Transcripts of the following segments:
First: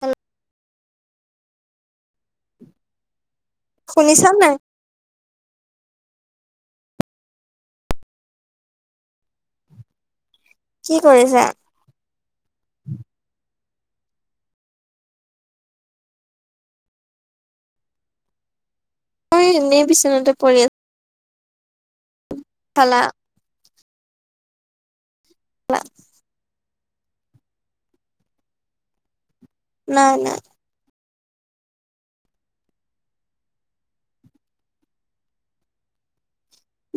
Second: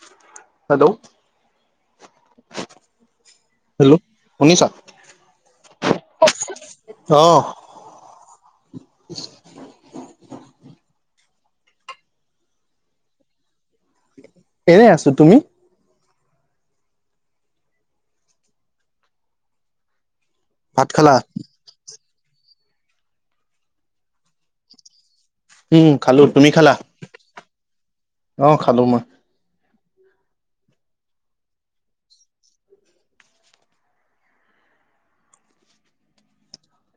Hello hello. Hello শুনিছা? অহ। কি কৰিছা? এনেই আছোঁ। তুমি? মই এই এনেই বিচনাতে পৰি আছোঁ। ভাত খালা? খালা? উম খালো। তুমি খালা? অঁ খালো মই। নাই নাই।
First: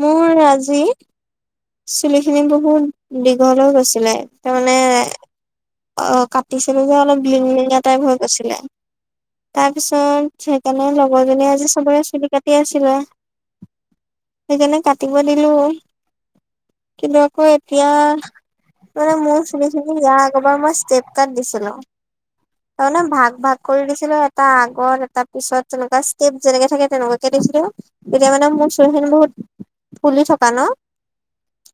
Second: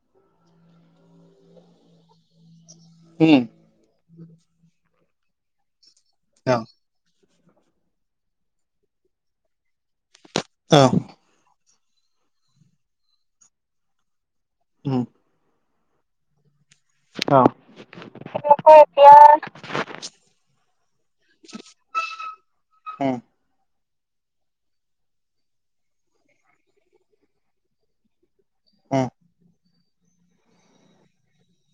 মোৰ আজি চুলিখিনি বহুত উম দীঘল হৈ গৈছিলে। তাৰমানে অঁ অ কাটি ছিলো যে অলপ লিং লিঙীয়া টাইপ হৈ গৈছিলে। তাৰপিছত অ সেইকাৰণে লগৰ জনীয়ে আজি চবৰে চুলি কাটি আছিলে। সেইকাৰণে উম কাটিব দিলোঁ। কিন্তু অ আকৌ এতিয়া মানে এতিয়া মোৰ চুলি খিনি ইয়া এইবাৰ মই ষ্টেপ কাৰ্ড দিছিলোঁ। তাৰমানে উম ভাগ ভাগ কৰি দিছিলোঁ। এটা আগত এটা পিছত তেনেকুৱা ষ্টেপ যেনেকে থাকে তেনেকুৱাকে দিছিলোঁ। এতিয়া মানে মোৰ চুলি খিনি বহুত ফুলি থকা ন?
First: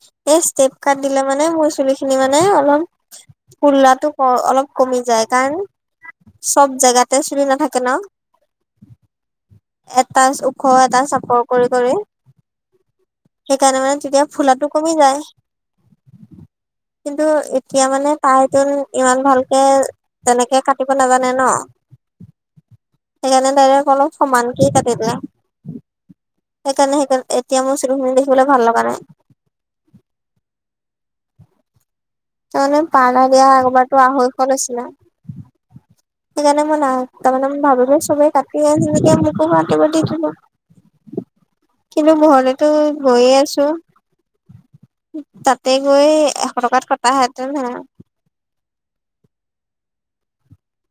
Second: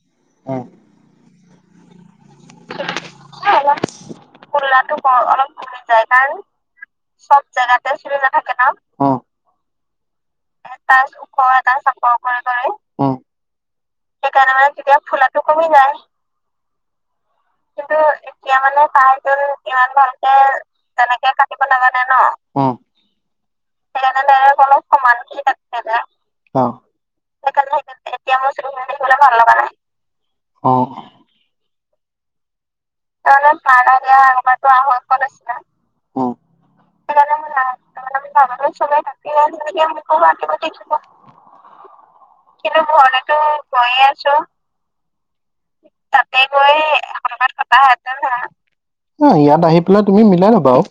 সেই উম উম ষ্টেপ কাৰ্ড দিলে মানে মোৰ চুলি খিনি মানে অলপ ফুললাটো অ অলপ কুল্লাটো কমি যায়। অলপ কাৰণ কমি কাৰণ, চব জেগাতে চুলি চব নাথাকে ন জেগাতে চুলি নাথাকে ন? হোম। এটা এটা ওখ চাপৰ কৰি এটা কৰি চাপৰ কৰাই কৰাই। উম। সেইকাৰণে মানে তেতিয়া সেইকাৰণে ফুলাটো মানে কমি তেতিয়া যায় ফুুলাটো কমি যায়। কিন্তু এতিয়া কিন্তু মানে এতিয়া সেতি মানে তাই ইমান ভালকে ইমান ভালকে তেনেকে কাটিব তেনেকে নাজানে ন। কাটিব নাজানে ন। উম সেইকাৰণে দাইৰেক অলপ সেইকাৰণে ডাইৰেক্ট সমানকেই অলপ কাটি দিলে। সমানকে কাটি দিলে। অ'। সেইকাৰণে সেইকাৰণে এতিয়া মোৰ চুলিখিনি এতিয়া দেখিবলৈ মোৰ ভাল লগা চুলিখিনি নাই। দেখিবলৈ ভাল লগা নাই। অহ। তামানে পান ত পান আম তো আ পচ ন [unintelligible] সেইকাৰণে মই নাই তাৰমানে ভাবিলো চবে মই কাটি ভাবিলো আছে চবে যেতিয়া কাটিলে মোকো তেনেকে কাটিব দি মোকো দিলোঁ। কাটিব দেখিব। কিন্তু ম‌ই ঘৰলেটো কিন্তু গৈয়ে ঘৰলেতো আছোঁ। গৈয়ে আছো, তাতে গৈ এই এশ টকাত কটা হেঁতেন ভাল [unintelligible] অহ, ইয়াত আহি পেলাই তুমি মিলাই লবা আও।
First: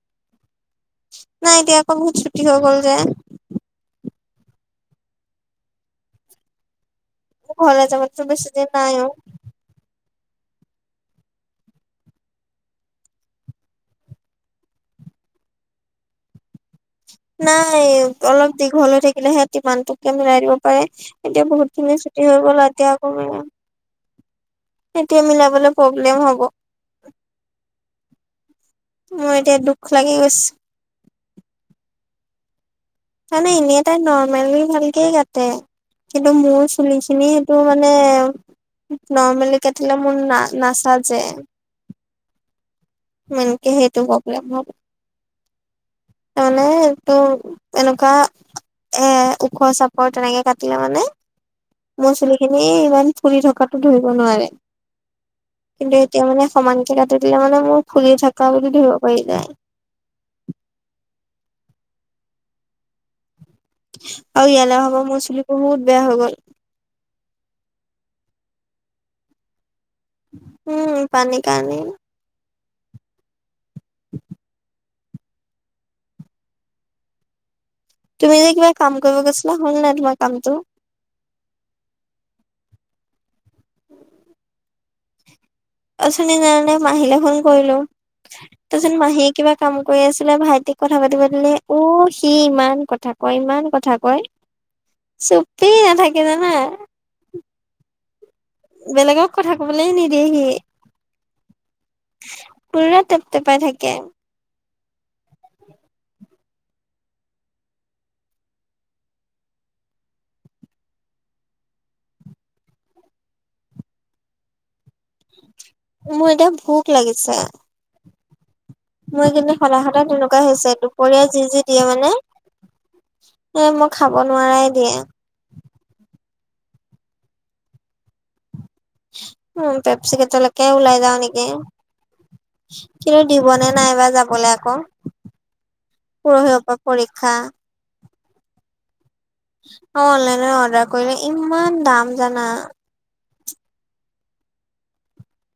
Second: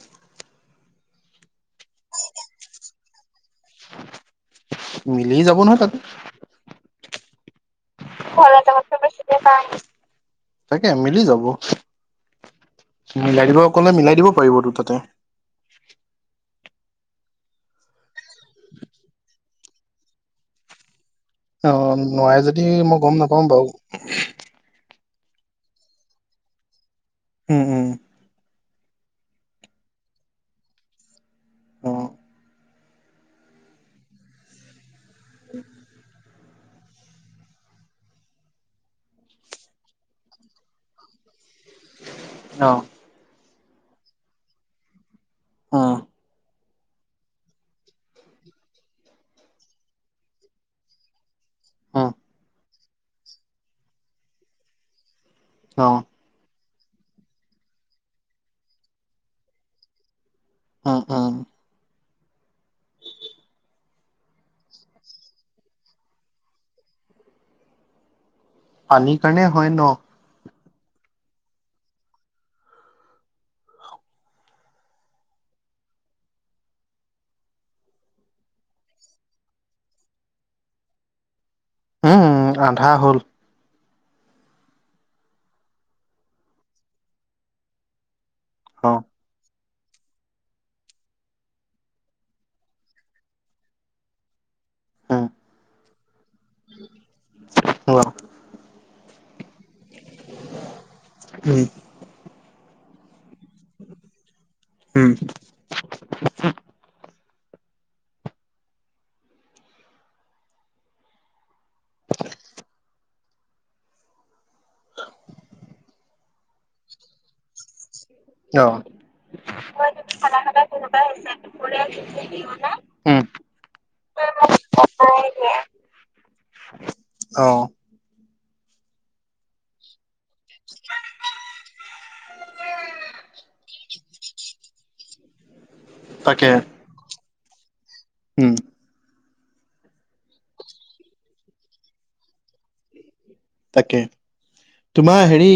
নাই এতিয়া আকৌ বহুত ছুটি হৈ গল যে। মিলি যাব নহয় তাতে। মোৰ ঘলে যাবটো বেছি ঘৰলে টাইম যাবতকৈ নাই আৱ। বেছিকে তাকে মিলি যাব। মিলাই দিব ক'লে মিলাই দিব পাৰিব তো তাতে। নাই অলপ দীঘল হৈ থাকিলেহে সিহঁতি ইমানটোকে মিলাই দিব পাৰে। এতিয়া অ' বহুতখিনি ছুটি নোৱাৰে হৈ যদি গ'ল এতিয়া মই আকৌ গম মি নাপাওঁ [inaudible] এতিয়া মিলাবলে প্ৰব্লেম হ'ব। হম- হম মোৰ এতিয়া দুখ লাগি গৈছে। অ', তামানে এনেই তাই নৰ্মেলি ভালকেই কাটে কিন কিন্তু মোৰ চুলিখিনি সেইটো মানে নৰ্মেলি কাটিলে মোৰ না নাচাযে। অহ', মেইনকে সেইটো প্ৰব্লেম হ উম, মানে সেইটো এনেকুৱা এ ওখ চাপৰ তেনেকে কাটিলে মানে উম, মোৰ চুলি খিনি ইমান ফুলি থকাতো ধৰিব নোৱাৰে। অ', কিন্তু এতিয়া মানে সমানকে কাটি দিলে মানে মোৰ ফুলি থাকা বুলি ধৰিব পাৰি যায়। উম -উম। আৰু ইয়ালে অহা পা মোৰ চুলি বহুত বেয়া হৈ গ'ল। পানী কাৰণে হয় ন? উম, পানী কাৰণেই ম তুমি যে কিবা কাম কৰিব গৈছিলা হল নে তোমাৰ কামটো? উম, আধা হ'ল। [inaudible] অথনি [unintelligible] মাহীলে ফোন কৰিলোঁ তছুন অ', মাহীয়ে কিবা কাম কৰি আছিলে ভাইটিক কথা পাতিব দিলে অ, সি ইমান কথা কয় -ইমান কথা কয় উম, চুপেই নাথাকে জানা। [unintelligible] বেলেগক কথা ক'বলেই নিদিয়েহি। উম, পুৰৰা তেপটেপাই থাকে। উম, [inaudible] মোৰ এতিয়া ভোক লাগিছে। অহ', মোৰ এইকেইদিন সদায় সদায় তেনেকুৱা হৈছে দুপৰীয়া যি যি দিয়ে মানে [unintelligible] উম, এ মই খাব নোৱাৰাই দিয়ে। অ', উম, পেপছিগেতলেকে উলাই যাওঁ নেকি? কিন্তু দিবনে নাইবা যাবলেই আকৌ তাকে পৰহিয়ৰ পা পৰীক্ষা। উম, অ, অনলাইনে অৰ্ডাৰ কৰিলে ইমান দাম জানা। তাকে তোমাৰ হেৰি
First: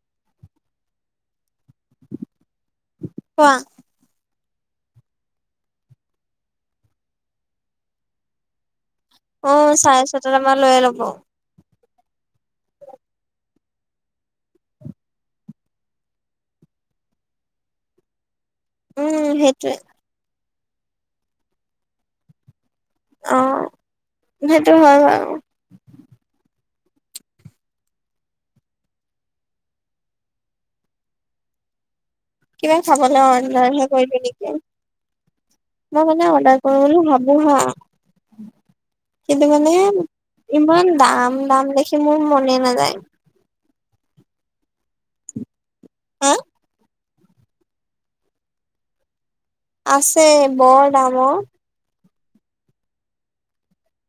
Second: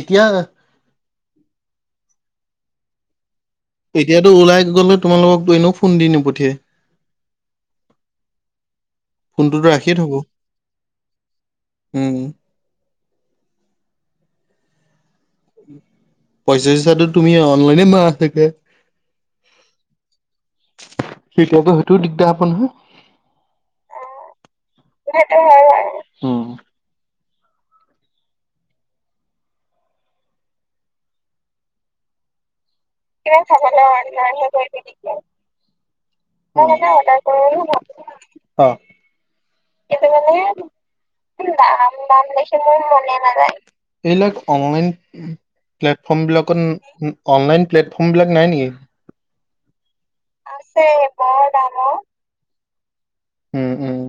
এতিয়া কোৱা? এতিয়াতো ওলাই গ'লে তোমালোককতো এনেও ফোন দি নপঠিয়াই। ফোনটোতো অ' ৰাখিয়ে চাৰে থব ছটাত আমাৰ লৈয়ে ল'ব উম, পইচা চইচাটো তুমি অনলাইনে মাৰা চাগে। উম, সেইটোৱে। সেইটো আকৌ সেইটোও দিগদাৰ হ'ব নহয়। অ', সেইটো [unintelligible] সেইটো হয় আৰু। কিবা খাবলৈ কিবা খাবলে অৰ্ডাৰহে কৰিলো আৰম্ভ নেকি সেতি মই মানে অৰ্ডাৰ কৰো বুলি ভাবো হা কিন্তু মানে ইমান দাম দাম দেখি মোৰ মনে নাযায় [unintelligible] [unintelligible] [unintelligible] এইবিলাক অনলাইন প্লেটফৰ্ম হা বিলাকত, অনলাইন প্লেটফৰ্ম বিলাক নাই নেকি? আছে। বৰ আছে দামৰ বৰ দাম অ', উম, উম,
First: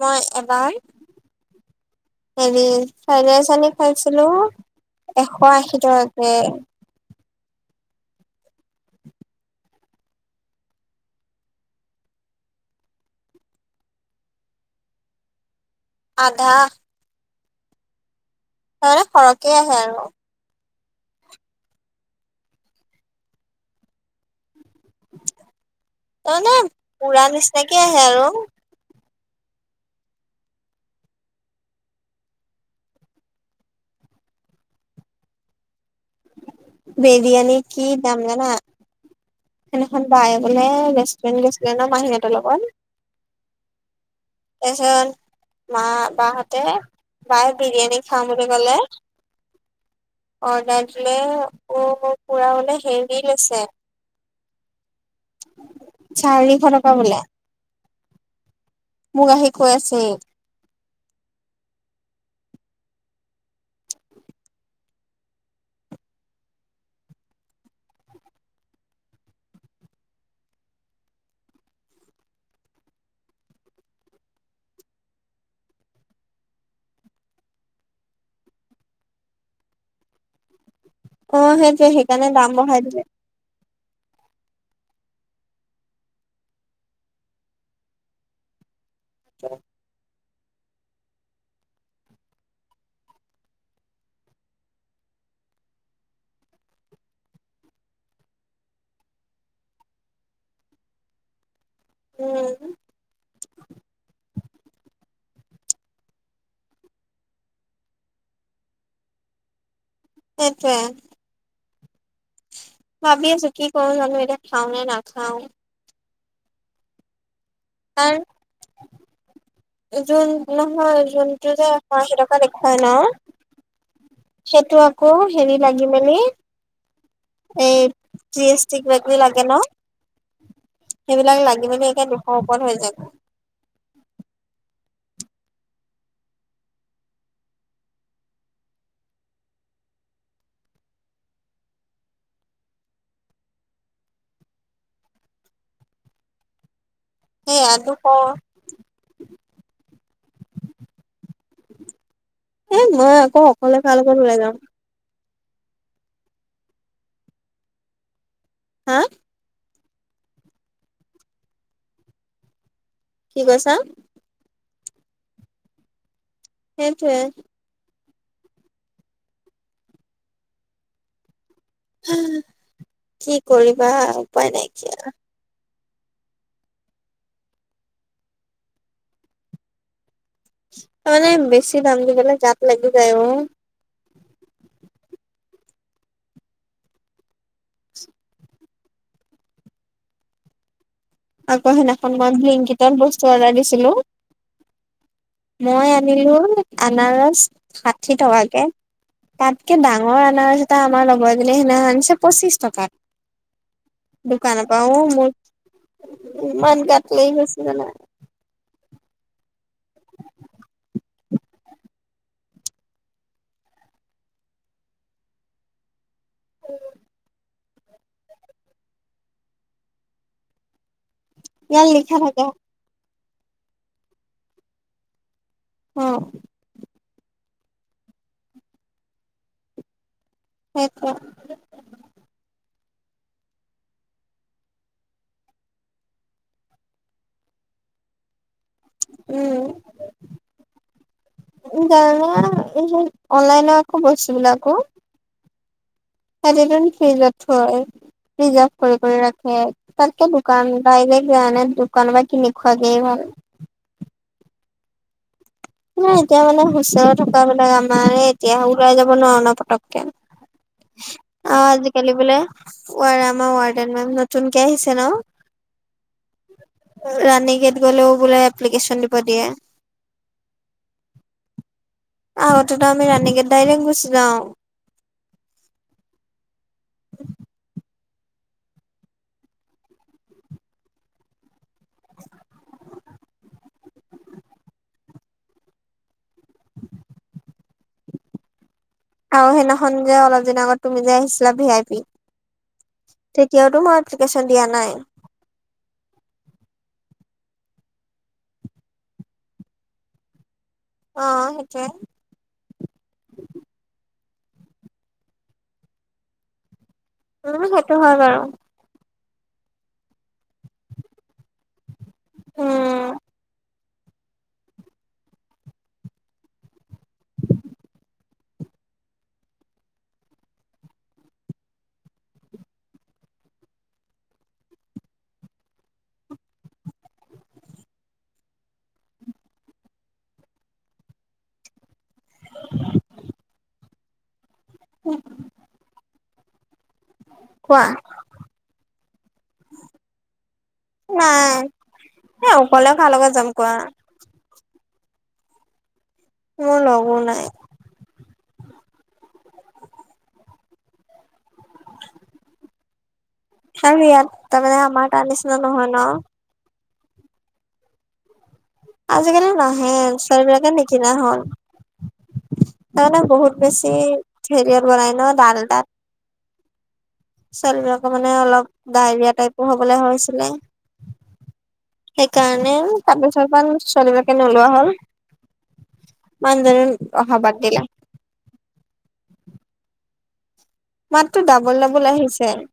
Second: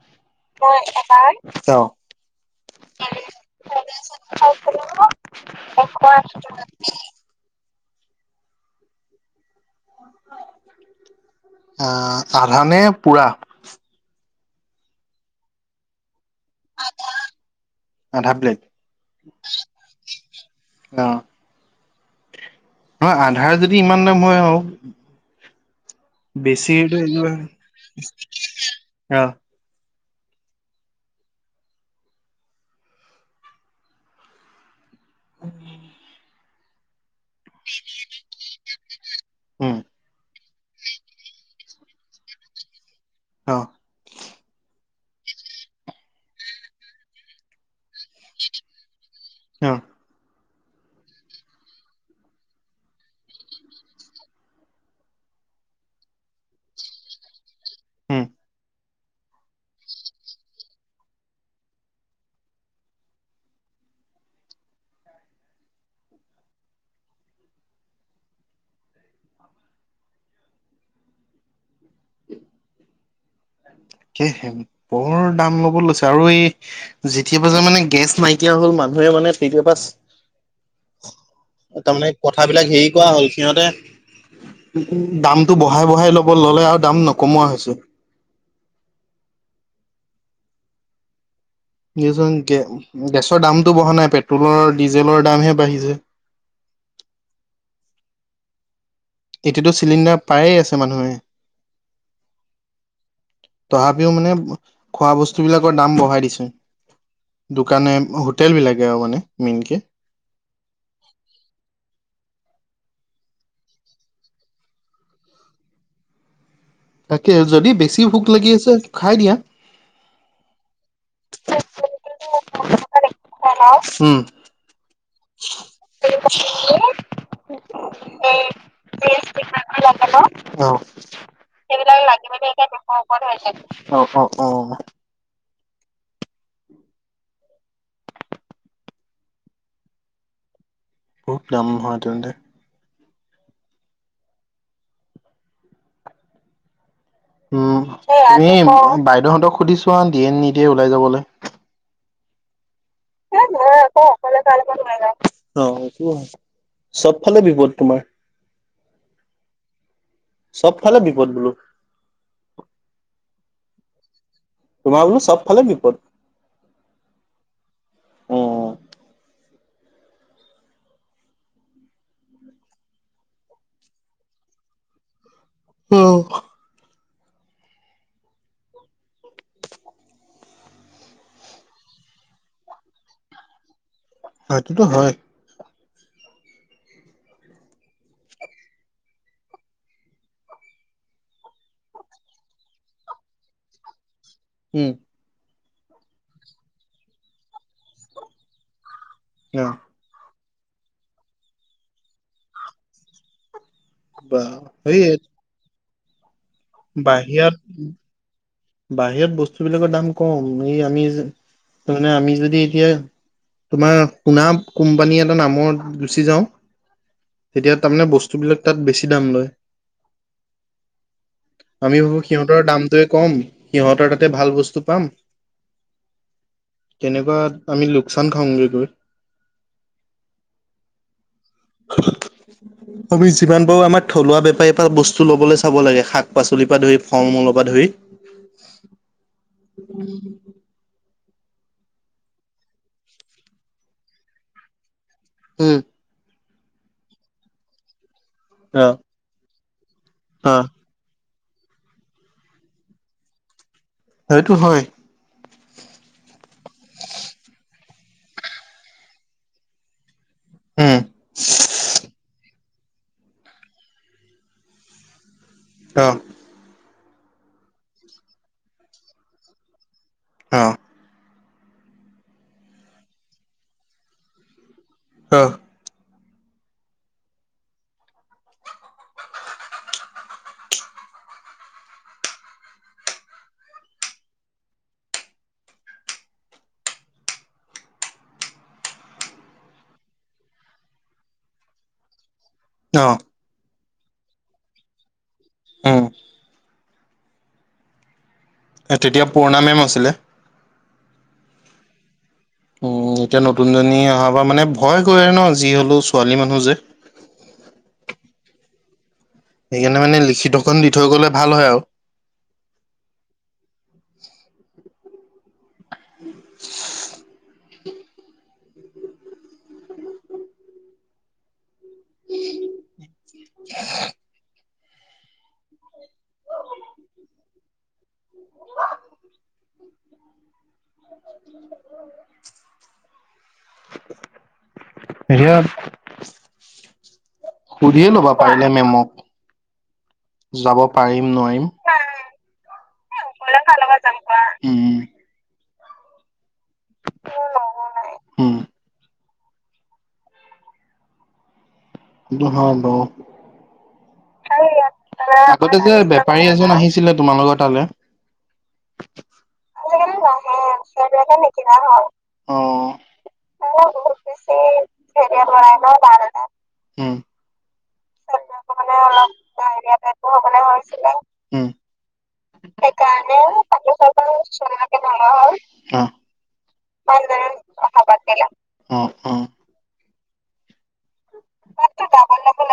মই এবাৰ বৰ এটাৰ হেৰি ফ্ৰাইড ৰাইচ আনি খাইছিলো আশী টকা। এশ আশী টকাকে। আহ আধানে পুৰা? আধা। আধা প্লেট। মানে সৰহকে আহে আৰু। অ', ন আধাৰ যদি ইমান দাম হয় আৰু। তাৰমানে বেছি হেই পুৰা নিচিনাকে আহে আৰু অ', উম। [unintelligible] বিৰিয়ানী কি দাম জানা? উম সেইদিনা খন বায়ে বোলে ৰেষ্টুৰেণ্ট গৈছিলে মাহীহতৰ লগত। অ', তাৰপিছত মা বাহঁতে বায়ে বিৰিয়ানী খাম বুলি ক'লে, অ', অৰ্ডাৰ দিলে অ' পুৰা হলে হেৰি লৈছে, চাৰিশ টকা বোলে। উম, মোক আহি কৈ আছে। [unintelligible] হে বৰ দাম ল'ব লৈছে। আৰু এই যেতিয়াবা যে মানে গেছ নাইকিয়া হল মানুহে মানে তেতিয়া অ সেইটোৱে তাৰমানে সেইকাৰণে দাম কথাবিলাক বঢ়াই হেৰি দিলে কৰা হ'ল সিহঁতে দামটো বঢ়াই-বঢ়াই ল'ব ল'লে আৰু দাম নকমোৱা হৈছে। চল [unintelligible] দেচোন গে গেছৰ দামতটো বঢ়া নাই পেট্ৰলৰ ডিজেলৰ দামহে বাঢ়িছে। এতিয়াতো চিলিণ্ডাৰ পায় আছে মানুহে। উম, তথাপিও মানে খোৱা বস্তু বিলাকৰ দাম বঢ়াই দিছে। দোকানে হোটেল বিলাকে আৰু মানে মেইনকে। সেইটোৱে। ভাবি আছো কি কৰো জানো এতিয়া খাওঁ নে নাখাওঁ? তাকে যদি বেছি ভোক কাৰণ লাগি আছে খাই দিয়া। যোন নহয় যোনটো যে এশ আশী টকা দেখুৱাই ন', উম, সেইটো আকৌ হেৰি লাগি মেলি এই জি এছ টি কিবা কিবি লাগে ন। সেইবিলাক সেইবিলাক লাগিলি মেলি লাগি দুশৰ এতিয়া ওপৰত হৈ দুশ যায়। ওপৰত হৈছে। অ', অ', অ'। খুব দাম হয় [unintelligible] সেইয়া উম, দুশ তুমি বাইদেউহঁতক হুধিচুৱা দিয়ে নিদিয়ে ওলাই যাবলৈ। এ মই এ আকৌ মই অকলে কাৰ আকৌ লগত অকলে ওলাই কাৰ যাম? লগত অ', সেইটো হয়, চবফালে বিপদ তোমাৰ। হা? চবফালে বিপদ বোলোঁ। কি কৈছা? তোমাৰ বোলোঁ চ'ব ফালে বিপদ। সেইটোৱেই। অ কি কৰিবা, উপায় নাইকিয়া। অ'। তাৰমানানে বেছি দাম দি পালে গাত লাগি যায় ও। হয়টোতো হয়। আকো সেইদিনাখন মই ব্লিংকটত বস্তু অৰ্ডাৰ দিছিলোঁ হুম। মই আনিলোঁ আনাৰস ষাঠি টকাকে, অ তাতকে দাম [unintelligible] আনাৰস এটা আমাৰ লগৰ এজনী সেইদিনাখন আনিছে পঁচিশ টকাট বা দোকানৰ পৰা সেই ও মোৰ ইমান গাত লাগি বাহিৰত গৈছে জানা। বাহিৰত বস্তু বিলাকৰ দাম কম এই আমি যে, মানে আমি যদি এতিয়া তোমাৰ সোনা কোম্পানী এটা নামৰ ছি যাওঁ, তেতিয়া তাৰ মানে বস্তুবিলাক তাত বেছি দাম লয়। ইয়াত আমি লিখা ভাবোঁ থাকে সিহঁতৰ দামটোৱে কম, সিহঁতৰ তাতে ভাল বস্তু পাম। অ'। তেনেকুৱাত আমি লোকচান খাওঁগে গৈ। সেই [unintelligible] [unintelligible] আমি যিমান পাৰোঁ আমাৰ থলুৱা বেপাৰীৰ পৰা বস্তু লবলৈ চাব লাগে শাক পাচলিৰ পৰা ধৰি ফল মূলৰ পৰা ধৰি। উম। জানা [unintelligible] অনলাইনৰ আকৌ বস্তু বিলাকো উম। [unintelligible] ফ্ৰিজত থৈ প্ৰিজাৰ্ভ অ কৰি-কৰি ৰাখে, তাতকে অ দোকান [unintelligible] দোকানৰ পৰা কিনি খোৱা কেই ভাল। সেতু হয়। ন এতিয়া মানে হুচ থকা বিলাক আমাৰ এতিয়া ওলাই যাব নোৱাৰো ন পতক অ', উম আজিকালি বোলে [unintelligible] আমাৰ ৱাৰ্ডেন মে'ম নতুনকে আহিছে ন? অ'। ৰাণী গেত গ'লেও বোলে এপ্লিকেচন দিব দিয়ে। অ'। আগতেটো আমি ৰাণী গেট ডাইৰেক্ট গুচি যাওঁ। অ'। [inaudible] আৰু সেইদিনাখন যে অলপ দিনৰ আগত তুমি যে আহিছিলা ভি আই পি অ'। তেতিয়াতো মই এপ্লিকেশ্যন দিয়া নাই। উম। এ তেতিয়া পুৰণা মেম আছিলে। অ' সেইটোৱে। উম, এতিয়া নতুনজনী অহাৰ পৰা মানে ভয় কৰে ন! যি হ'লেও ছোৱালী মানুহ যে। উম, সেইটো হয় বাৰু। সেইকাৰণে মানে লিখিতখন দি থৈ গ'লে ভাল হয় আৰু। উম। [inaudible] [inaudible] [inaudible] হেৰিয়া [inaudible] কোৱা সুধিয়ে ল'বা পাৰিলে মেমক, যাব পাৰিম নাই নোৱাৰিম? এ অকলে কাৰ লগত যাম অকলে কোৱা? কাৰ লগত উম। মোৰ লগো নাই। হুম। সেইটো হয় বাৰু, আৰু ইয়াত তাৰমানে আমাৰ তাৰ নিচিনা আগতে নহয় যে ন বেপাৰী এজন আহিছিল ছিলে তোমালোকৰ তালে। [inaudible] আজিকালি নাহে, আজিকালি নাহে ছোৱালীবিলাকে নিকিনা সেইবিলাকে হ'ল। নিকিনা হ'ল। অ'। তাৰমানে বহুত বেছি হেৰিয়াত বনাই ন! দালদাত। হুম। ছোৱালীবিলাকৰ মানে অলপ ডায়েৰিয়া টাইপো ডায়েৰিয়া হ'বলৈ টাইপৰ হৈছিলে। হ'বলে হৈছিলে। উম। সেইকাৰণে সেইকাৰণে তাৰপিছৰ পৰা তাতো ছোৱালীবিলাকে নোলোৱা হ'ল [inaudible] মানুহজনী হ'ল। অহা বাদ দিলে [inaudible] অহা বাদ দিলে, হুম হুম। মাতটো ডাবল ডাবল মাতটো আহিছে। ডাবল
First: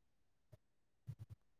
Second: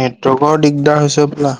নেটৱৰ্কৰ দিগদাৰ হৈছে হ'বলা।